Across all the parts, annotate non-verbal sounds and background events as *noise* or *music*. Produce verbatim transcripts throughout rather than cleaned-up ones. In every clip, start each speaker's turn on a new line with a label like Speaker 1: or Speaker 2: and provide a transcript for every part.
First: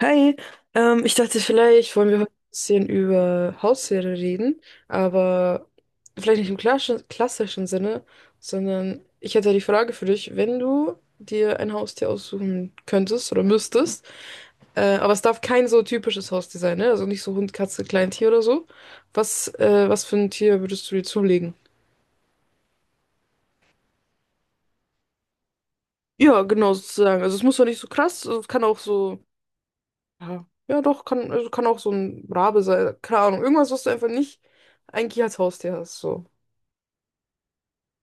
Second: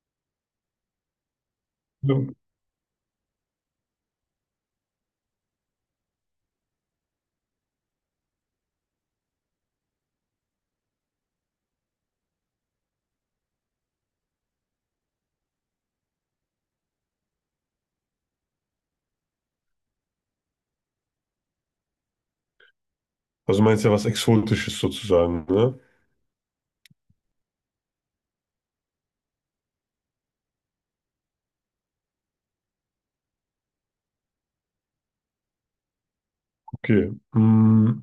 Speaker 1: Hi, ähm, ich dachte, vielleicht wollen
Speaker 2: Ja.
Speaker 1: wir heute ein bisschen über Haustiere reden, aber vielleicht nicht im klassischen, klassischen Sinne, sondern ich hätte die Frage für dich, wenn du dir ein Haustier aussuchen könntest oder müsstest, äh, aber es darf kein so typisches Haustier sein, ne? Also nicht so Hund, Katze, Kleintier oder so. Was, äh, was für ein Tier würdest du dir zulegen?
Speaker 2: Also meinst ja was Exotisches sozusagen, ne?
Speaker 1: Ja, genau, sozusagen. Also es muss doch nicht so krass, also es kann auch so. Ja, ja doch, kann, also kann auch so ein Rabe sein. Keine Ahnung. Irgendwas, was du einfach nicht eigentlich als Haustier hast. So.
Speaker 2: Okay. Mm,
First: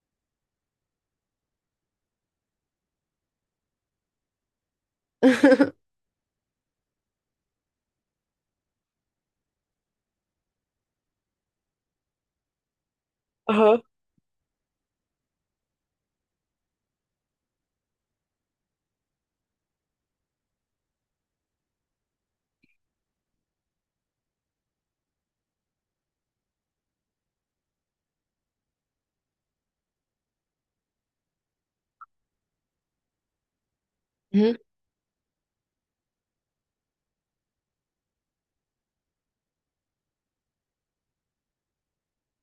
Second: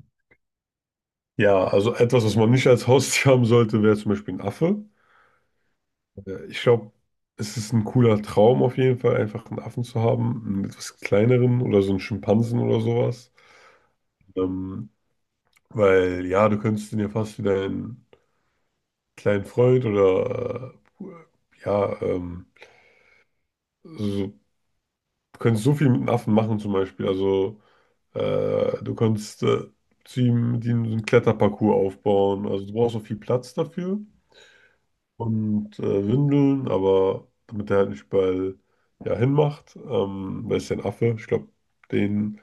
Speaker 2: ja, also etwas, was man nicht als Haustier haben sollte, wäre zum Beispiel ein Affe.
Speaker 1: *laughs*
Speaker 2: Äh, Ich glaube, es ist ein cooler Traum auf jeden Fall, einfach einen Affen zu haben, einen etwas kleineren oder so einen Schimpansen oder sowas.
Speaker 1: Aha.
Speaker 2: Ähm, weil ja, du könntest den ja fast wie deinen kleinen Freund oder äh, ja, ähm, so, du könntest so viel mit einem Affen machen zum Beispiel. Also Äh, du kannst äh, zu ihm, die so einen Kletterparcours aufbauen. Also du brauchst auch viel Platz dafür
Speaker 1: Mhm.
Speaker 2: und äh, Windeln, aber damit er halt nicht überall ja, hinmacht, ähm, weil es ja ein Affe, ich glaube, den.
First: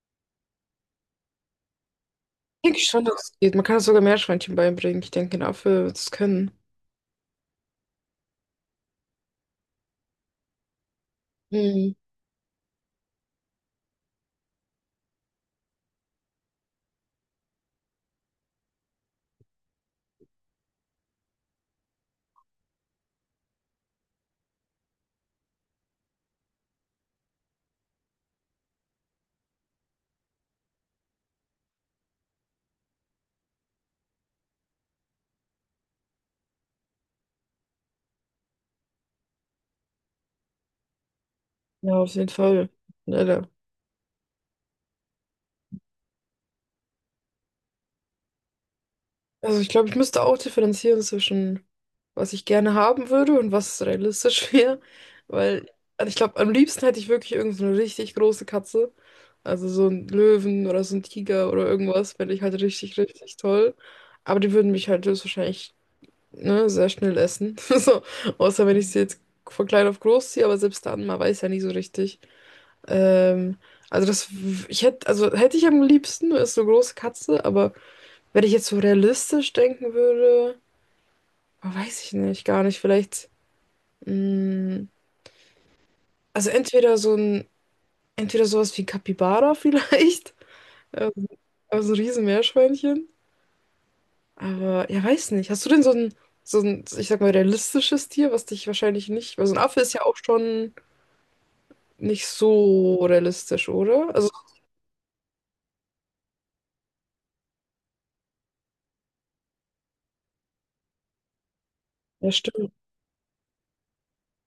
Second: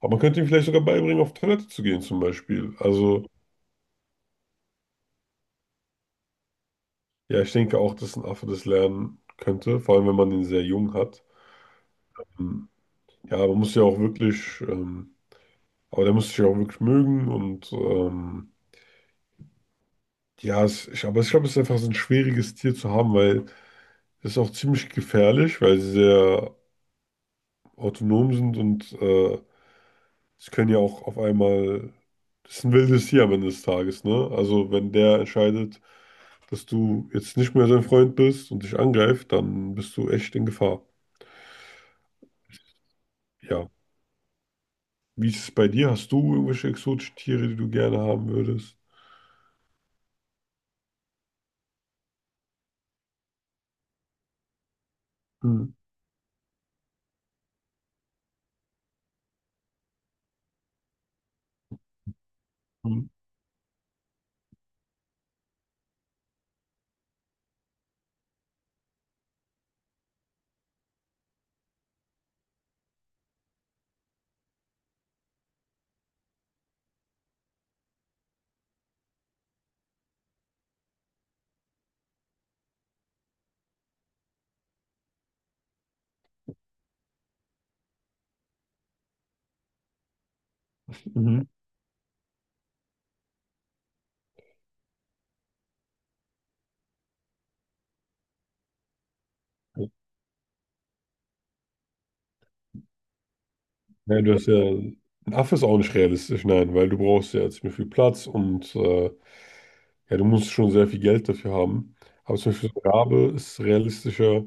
Speaker 2: Aber man könnte ihm vielleicht sogar beibringen, auf Toilette zu gehen zum Beispiel.
Speaker 1: Denke ich schon, dass
Speaker 2: Also
Speaker 1: es geht. Man kann es sogar Meerschweinchen beibringen. Ich denke, dafür Affe wird es können.
Speaker 2: ja, ich denke auch, dass ein Affe das lernen könnte, vor allem wenn man den sehr jung hat.
Speaker 1: Mhm.
Speaker 2: Ähm, Ja, man muss ja auch wirklich, ähm, aber der muss sich ja auch wirklich mögen und ähm, Ja, es, ich, aber ich glaube, es ist einfach so ein schwieriges Tier zu haben, weil es ist auch ziemlich gefährlich, weil sie sehr autonom sind und äh, sie können ja auch auf einmal. Das ist ein wildes Tier am Ende des Tages, ne? Also, wenn der entscheidet, dass du jetzt nicht mehr sein Freund bist und dich angreift, dann bist du echt in Gefahr.
Speaker 1: Ja, auf jeden Fall. Ja, da
Speaker 2: Ja. Wie ist es bei dir? Hast du irgendwelche exotischen Tiere, die du gerne haben würdest?
Speaker 1: also ich glaube, ich müsste auch differenzieren zwischen, was ich gerne haben würde und was realistisch *laughs* wäre.
Speaker 2: Hm.
Speaker 1: Weil, also ich glaube, am liebsten hätte ich wirklich irgend so eine richtig große Katze. Also so einen Löwen oder so einen Tiger oder irgendwas, fände ich halt richtig,
Speaker 2: hm,
Speaker 1: richtig toll. Aber die würden mich halt höchstwahrscheinlich, ne, sehr schnell essen. *laughs* So, außer wenn ich sie jetzt von klein auf groß ziehe, aber selbst dann, man weiß ja nie so richtig. Ähm, also das, w- ich hätte, also hätte ich am liebsten, ist so eine große Katze, aber. Wenn ich jetzt so realistisch denken würde, oh, weiß ich nicht, gar nicht. Vielleicht, mh, also entweder so ein, entweder sowas wie Capybara *laughs* vielleicht, also,
Speaker 2: Mhm.
Speaker 1: also ein Riesenmeerschweinchen. Aber ja, weiß nicht. Hast du denn so ein, so ein, ich sag mal, realistisches Tier, was dich wahrscheinlich nicht, weil so ein Affe ist ja auch schon nicht so realistisch, oder?
Speaker 2: Nein,
Speaker 1: Also,
Speaker 2: du hast ja. Ein Affe ist auch nicht realistisch, nein, weil du brauchst ja ziemlich viel Platz und äh, Ja, du musst schon sehr viel Geld dafür haben.
Speaker 1: ja,
Speaker 2: Aber zum Beispiel
Speaker 1: stimmt.
Speaker 2: so ein Rabe ist realistischer,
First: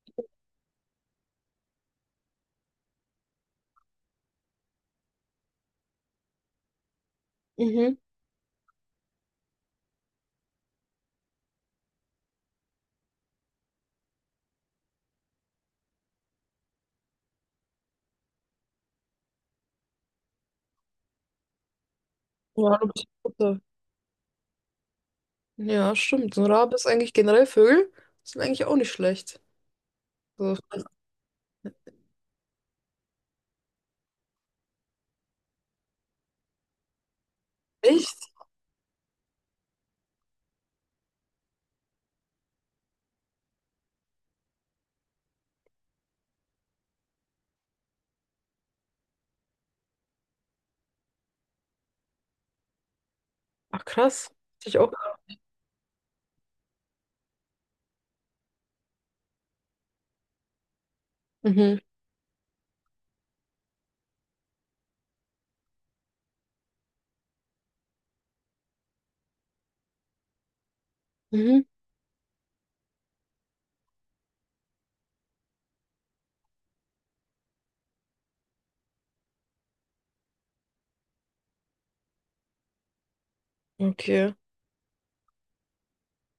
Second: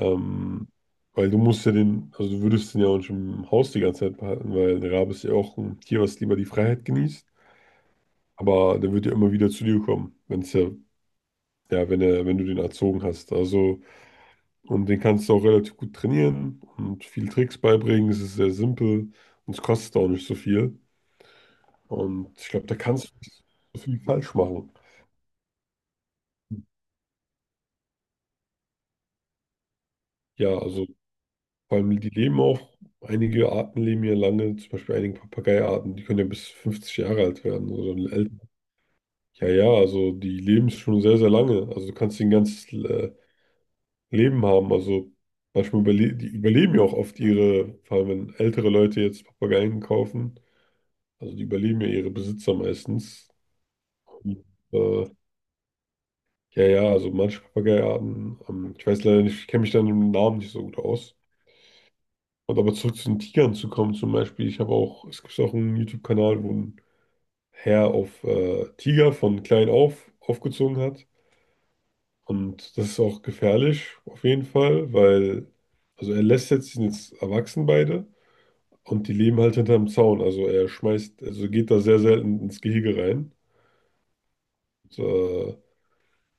Speaker 2: ähm, weil du musst ja den, also du würdest den ja auch nicht im Haus die ganze Zeit behalten, weil ein Rabe ist ja auch ein Tier, was lieber die Freiheit genießt.
Speaker 1: Mhm.
Speaker 2: Aber der wird ja immer wieder zu dir kommen, wenn es ja, ja, wenn er, wenn du den erzogen hast. Also, und den kannst du auch relativ gut trainieren und viel Tricks beibringen. Es ist sehr simpel und es kostet auch nicht so viel. Und ich glaube, da
Speaker 1: Ja, du bist
Speaker 2: kannst du nicht
Speaker 1: Mutter.
Speaker 2: so viel falsch machen.
Speaker 1: Ja, stimmt. So ein Rabe ist eigentlich generell Vögel, sind eigentlich auch nicht schlecht. So,
Speaker 2: Ja, also. Vor allem, die leben auch, einige Arten leben ja lange, zum Beispiel einige Papageiarten, die können ja bis fünfzig Jahre alt werden oder
Speaker 1: echt?
Speaker 2: älter. Ja, ja, also die leben schon sehr, sehr lange. Also du kannst ein ganzes äh, Leben haben. Also manchmal überle die überleben ja auch oft ihre, vor allem wenn ältere Leute jetzt Papageien kaufen, also die überleben ja ihre Besitzer meistens.
Speaker 1: Ach krass.
Speaker 2: Und,
Speaker 1: Hätte ich auch.
Speaker 2: äh, ja, ja, also manche Papageiarten, ähm, ich weiß leider nicht, ich kenne mich da mit dem Namen nicht so gut aus.
Speaker 1: Mhm.
Speaker 2: Und aber zurück zu den Tigern zu kommen, zum Beispiel, ich habe auch, es gibt auch einen YouTube-Kanal, wo ein Herr auf äh, Tiger von klein auf aufgezogen hat.
Speaker 1: Mhm.
Speaker 2: Und das ist auch gefährlich, auf jeden Fall, weil, also er lässt jetzt, die sind jetzt erwachsen beide und die leben halt hinterm Zaun. Also er schmeißt, also geht da sehr selten ins Gehege rein.
Speaker 1: Okay.
Speaker 2: Und, äh,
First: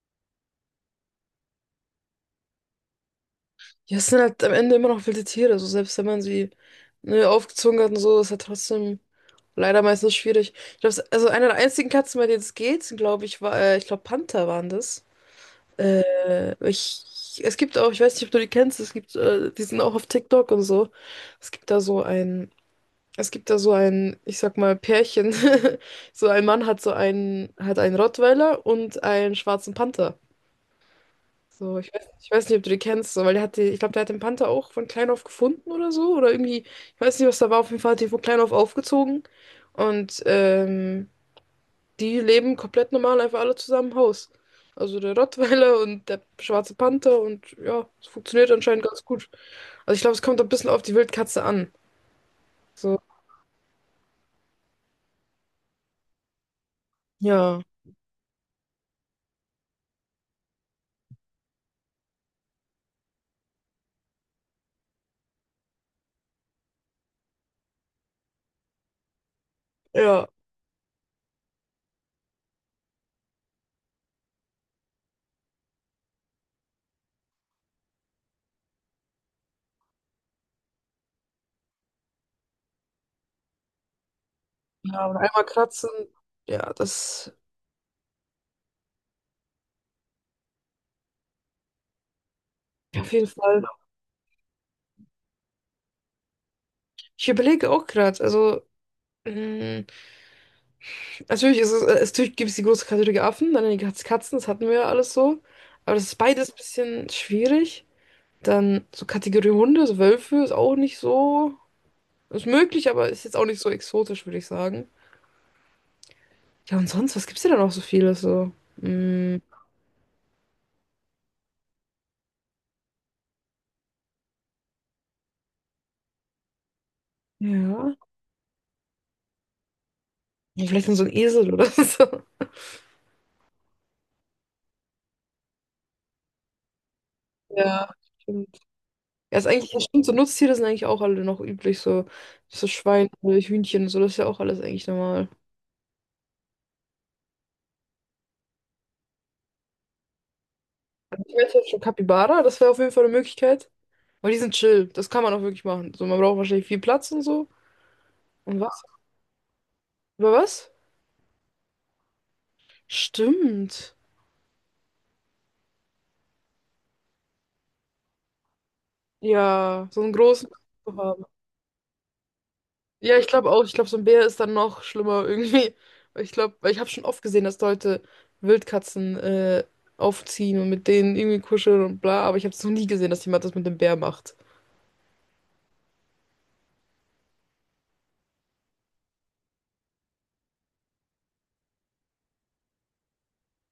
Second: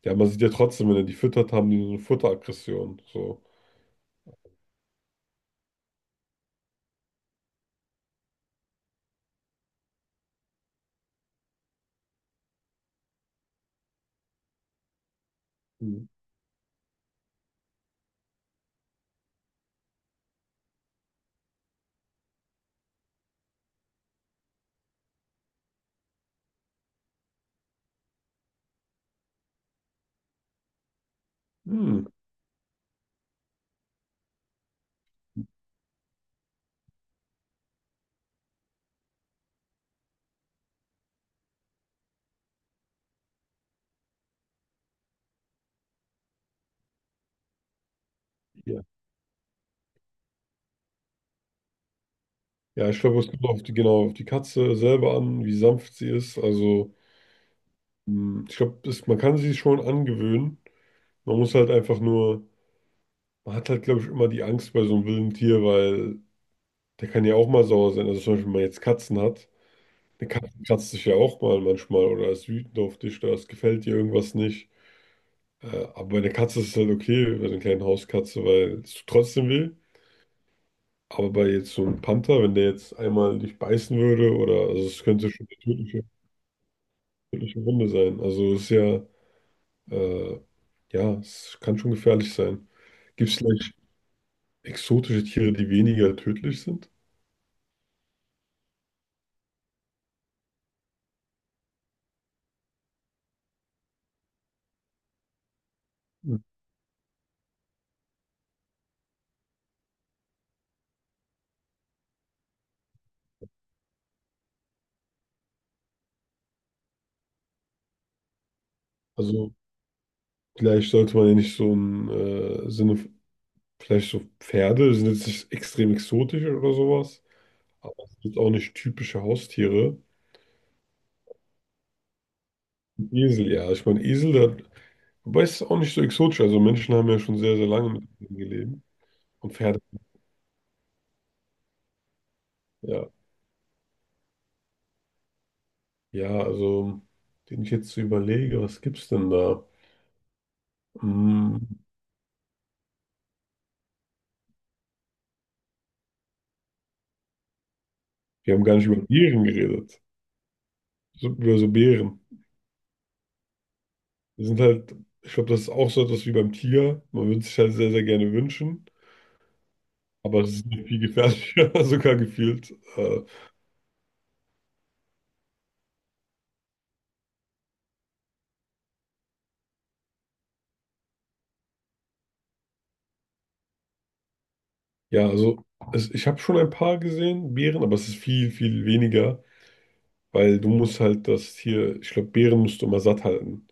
Speaker 2: ja, man sieht ja trotzdem, wenn er die füttert, haben die so eine Futteraggression. So.
Speaker 1: Ja, es sind halt am Ende immer noch wilde Tiere. So selbst wenn man sie ne, aufgezogen hat und so, ist halt trotzdem leider meistens schwierig. Ich glaube, also eine der einzigen Katzen, bei denen es geht, glaube ich, war, äh, ich glaube, Panther waren das.
Speaker 2: Mhm.
Speaker 1: Äh, ich, es gibt auch, ich weiß nicht, ob du die kennst, es gibt, äh, die sind auch auf TikTok und so. Es gibt da so ein, Es gibt da so ein, ich sag mal, Pärchen. *laughs* So ein Mann hat so einen, hat einen Rottweiler und einen schwarzen Panther. So, ich
Speaker 2: Hm.
Speaker 1: weiß, ich weiß nicht, ob du die kennst, so, weil der hatte, ich glaube, der hat den Panther auch von klein auf gefunden oder so. Oder irgendwie, ich weiß nicht, was da war. Auf jeden Fall hat die von klein auf aufgezogen. Und ähm, die leben komplett normal, einfach alle zusammen im Haus. Also der Rottweiler und der schwarze Panther und ja, es funktioniert
Speaker 2: Ja,
Speaker 1: anscheinend ganz gut. Also ich glaube, es kommt ein bisschen auf die Wildkatze an.
Speaker 2: Ja,
Speaker 1: So,
Speaker 2: ich glaube, es kommt auf die, genau auf die Katze selber an, wie sanft sie ist. Also.
Speaker 1: ja,
Speaker 2: Hm, Ich glaube, man kann sich schon angewöhnen. Man muss halt einfach nur, man hat halt, glaube ich, immer die Angst bei so einem wilden Tier, weil der kann ja auch mal sauer sein. Also zum Beispiel, wenn man jetzt Katzen hat,
Speaker 1: ja,
Speaker 2: eine Katze kratzt sich ja auch mal manchmal oder ist wütend auf dich oder es gefällt dir irgendwas nicht. Äh, aber bei einer Katze ist es halt okay, bei so einer kleinen Hauskatze, weil es tut trotzdem weh. Aber bei jetzt so einem Panther, wenn der jetzt einmal dich beißen würde oder, also es
Speaker 1: ja, und
Speaker 2: könnte
Speaker 1: einmal
Speaker 2: schon eine
Speaker 1: kratzen,
Speaker 2: tödliche,
Speaker 1: ja, das
Speaker 2: tödliche Wunde sein. Also es ist ja. Äh, ja, es kann schon gefährlich sein.
Speaker 1: auf jeden
Speaker 2: Gibt es
Speaker 1: Fall.
Speaker 2: vielleicht exotische Tiere, die weniger tödlich sind?
Speaker 1: Ich überlege auch gerade, also. Mh, natürlich ist es, äh, es natürlich gibt es die große Kategorie Affen, dann die Katz- Katzen, das hatten wir ja alles so. Aber das ist
Speaker 2: Hm.
Speaker 1: beides ein bisschen schwierig. Dann so Kategorie Hunde, so Wölfe ist auch nicht so. Ist möglich, aber ist jetzt auch nicht so exotisch, würde ich sagen. Ja, und sonst, was gibt's denn da noch so vieles so? Mm,
Speaker 2: Also vielleicht sollte man ja nicht so im äh, Sinne, vielleicht so Pferde sind jetzt nicht extrem exotisch oder sowas, aber
Speaker 1: ja.
Speaker 2: es sind auch nicht typische Haustiere.
Speaker 1: Ja, vielleicht dann so ein Esel oder *laughs* so.
Speaker 2: Ein Esel, ja, ich meine Esel, der, hat- wobei es ist auch nicht so exotisch, also Menschen haben ja schon sehr, sehr
Speaker 1: Ja,
Speaker 2: lange mit Eseln
Speaker 1: stimmt.
Speaker 2: gelebt
Speaker 1: Ja, ist
Speaker 2: und
Speaker 1: eigentlich, ja,
Speaker 2: Pferde,
Speaker 1: stimmt, so Nutztiere sind eigentlich auch alle noch üblich, so, so Schweine,
Speaker 2: ja.
Speaker 1: Hühnchen, so, das ist ja auch alles eigentlich normal.
Speaker 2: Ja, also, den ich jetzt so überlege, was gibt's denn da?
Speaker 1: Ich wette
Speaker 2: Hm,
Speaker 1: jetzt schon Capybara, das wäre auf jeden Fall eine Möglichkeit. Weil die sind chill. Das kann man auch wirklich machen. So, man braucht wahrscheinlich viel Platz und so.
Speaker 2: wir
Speaker 1: Und
Speaker 2: haben gar
Speaker 1: was?
Speaker 2: nicht über Tieren geredet.
Speaker 1: Über was?
Speaker 2: so, ja, so Bären.
Speaker 1: Stimmt.
Speaker 2: Die sind halt, ich glaube, das ist auch so etwas wie beim Tiger. Man würde sich halt sehr, sehr gerne wünschen,
Speaker 1: Ja, so einen
Speaker 2: aber
Speaker 1: großen
Speaker 2: es ist nicht
Speaker 1: zu
Speaker 2: viel
Speaker 1: haben.
Speaker 2: gefährlicher, *laughs* sogar gefühlt.
Speaker 1: Ja,
Speaker 2: Äh,
Speaker 1: ich glaube auch. Ich glaube, so ein Bär ist dann noch schlimmer irgendwie. Weil ich glaube, weil ich habe schon oft gesehen, dass Leute Wildkatzen äh, aufziehen und mit denen irgendwie kuscheln und bla. Aber ich habe es noch nie gesehen, dass jemand das mit dem Bär macht.
Speaker 2: ja, also es, ich habe schon ein paar gesehen, Bären, aber es ist viel, viel weniger, weil du musst halt das Tier, ich glaube, Bären musst du immer satt halten.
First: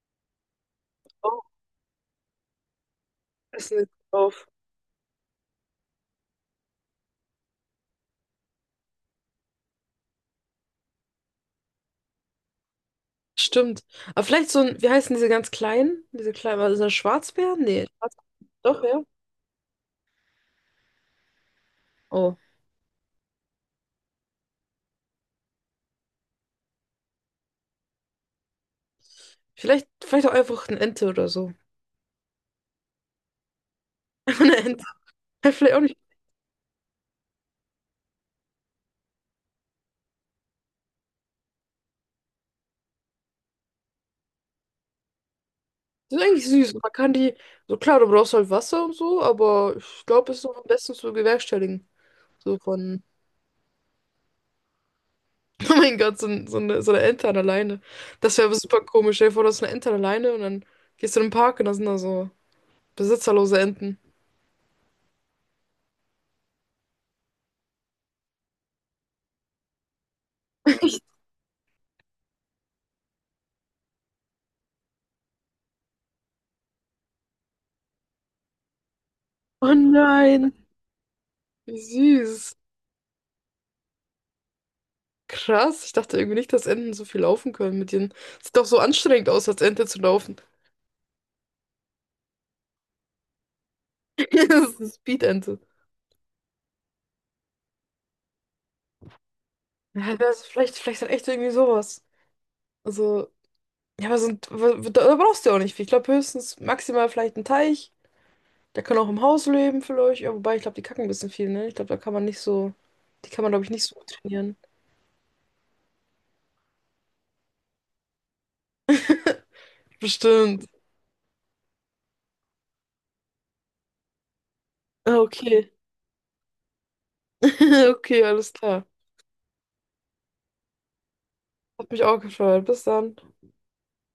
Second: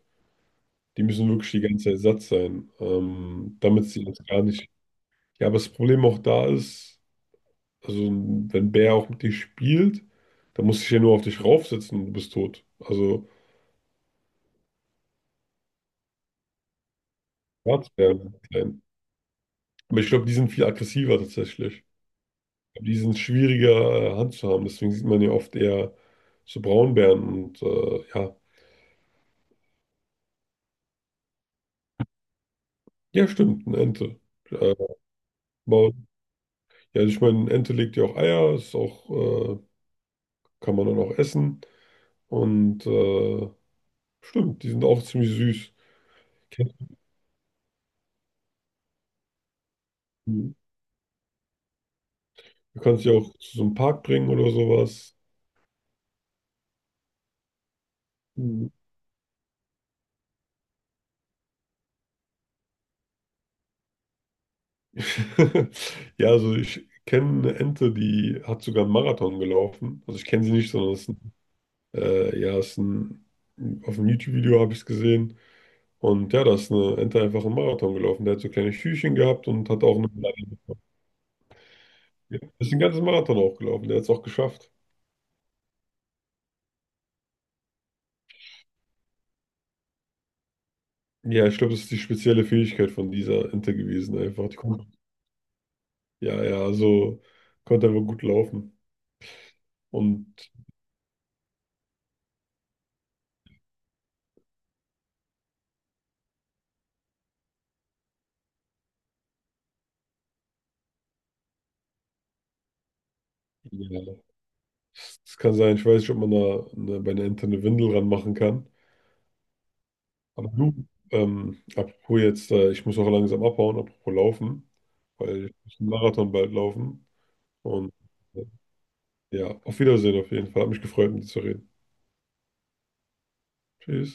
Speaker 2: Die müssen
Speaker 1: Oh,
Speaker 2: wirklich die ganze Zeit satt sein, ähm,
Speaker 1: Essen
Speaker 2: damit
Speaker 1: ist
Speaker 2: sie uns gar
Speaker 1: drauf.
Speaker 2: nicht. Ja, aber das Problem auch da ist, also wenn ein Bär auch mit dir spielt, dann muss ich ja nur auf dich raufsetzen und du bist tot. Also.
Speaker 1: Stimmt. Aber vielleicht so ein, wie heißen diese ganz kleinen? Diese kleinen, was ist das, Schwarzbären? Nee. Schwarz-
Speaker 2: Schwarzbären, klein.
Speaker 1: doch, ja.
Speaker 2: Aber ich glaube, die sind viel aggressiver tatsächlich.
Speaker 1: Oh.
Speaker 2: Die sind schwieriger äh, Hand zu haben. Deswegen sieht man ja oft eher so Braunbären und äh, ja.
Speaker 1: Vielleicht, vielleicht auch einfach eine Ente oder so.
Speaker 2: Ja, stimmt, eine Ente.
Speaker 1: *laughs* Einfach eine
Speaker 2: Äh,
Speaker 1: Ente. Ja, vielleicht auch
Speaker 2: aber,
Speaker 1: nicht.
Speaker 2: ja, ich meine, eine Ente legt ja auch Eier, ist auch, äh, kann man dann auch essen. Und äh, stimmt, die sind auch ziemlich süß.
Speaker 1: Die sind eigentlich süß.
Speaker 2: Kennst
Speaker 1: Man kann die, so klar, du brauchst halt Wasser und so, aber ich glaube, es ist
Speaker 2: Du
Speaker 1: so am besten zu bewerkstelligen. So
Speaker 2: du
Speaker 1: von,
Speaker 2: kannst sie auch zu so einem Park bringen oder sowas.
Speaker 1: *laughs* oh mein Gott, so, ein- so, eine, so eine Ente an der Leine. Das wäre aber
Speaker 2: Mhm.
Speaker 1: super komisch. Stell dir vor, du hast eine Ente an der Leine und dann gehst du in den Park und da sind da so besitzerlose Enten.
Speaker 2: *laughs* Ja, also ich kenne eine Ente, die hat sogar einen Marathon gelaufen. Also ich kenne sie nicht, sondern es Äh, ja, ist ein, auf dem YouTube-Video habe ich es gesehen. Und ja, da ist eine Ente einfach einen Marathon gelaufen. Der hat so kleine Schüchchen gehabt und
Speaker 1: Oh
Speaker 2: hat auch eine Medaille
Speaker 1: nein,
Speaker 2: bekommen.
Speaker 1: wie
Speaker 2: Ja,
Speaker 1: süß.
Speaker 2: ist den ganzen Marathon auch gelaufen. Der hat es auch geschafft.
Speaker 1: Krass, ich dachte irgendwie nicht, dass Enten so viel laufen können mit ihren. Sieht doch so anstrengend aus, als Ente zu laufen. *laughs*
Speaker 2: Ja, ich glaube, das ist die spezielle Fähigkeit von dieser Ente gewesen,
Speaker 1: Das
Speaker 2: einfach. Die
Speaker 1: ist
Speaker 2: konnte,
Speaker 1: eine Speed-Ente.
Speaker 2: ja, ja, also konnte einfach gut laufen.
Speaker 1: Ja, das
Speaker 2: Und
Speaker 1: vielleicht, vielleicht dann echt irgendwie sowas. Also, ja, aber sind, wa- wa- da da brauchst du ja auch nicht viel. Ich glaube höchstens maximal vielleicht ein Teich. Der kann auch im Haus leben vielleicht. Ja, wobei, ich glaube, die kacken ein bisschen viel, ne? Ich glaube, da kann man nicht so, die kann man, glaube ich, nicht so
Speaker 2: ja,
Speaker 1: gut trainieren.
Speaker 2: es es kann sein, ich weiß nicht, ob man da eine, bei einer Ente eine Windel ranmachen kann. Aber
Speaker 1: Bestimmt.
Speaker 2: du, ähm, apropos jetzt, äh, ich muss auch langsam abhauen, apropos laufen,
Speaker 1: Ah,
Speaker 2: weil ich
Speaker 1: okay.
Speaker 2: muss einen Marathon bald laufen. Und
Speaker 1: *laughs* Okay,
Speaker 2: äh,
Speaker 1: alles klar.
Speaker 2: ja, auf Wiedersehen auf jeden Fall. Hat mich gefreut, mit dir zu reden.
Speaker 1: Hat mich auch gefreut. Bis dann.
Speaker 2: Tschüss.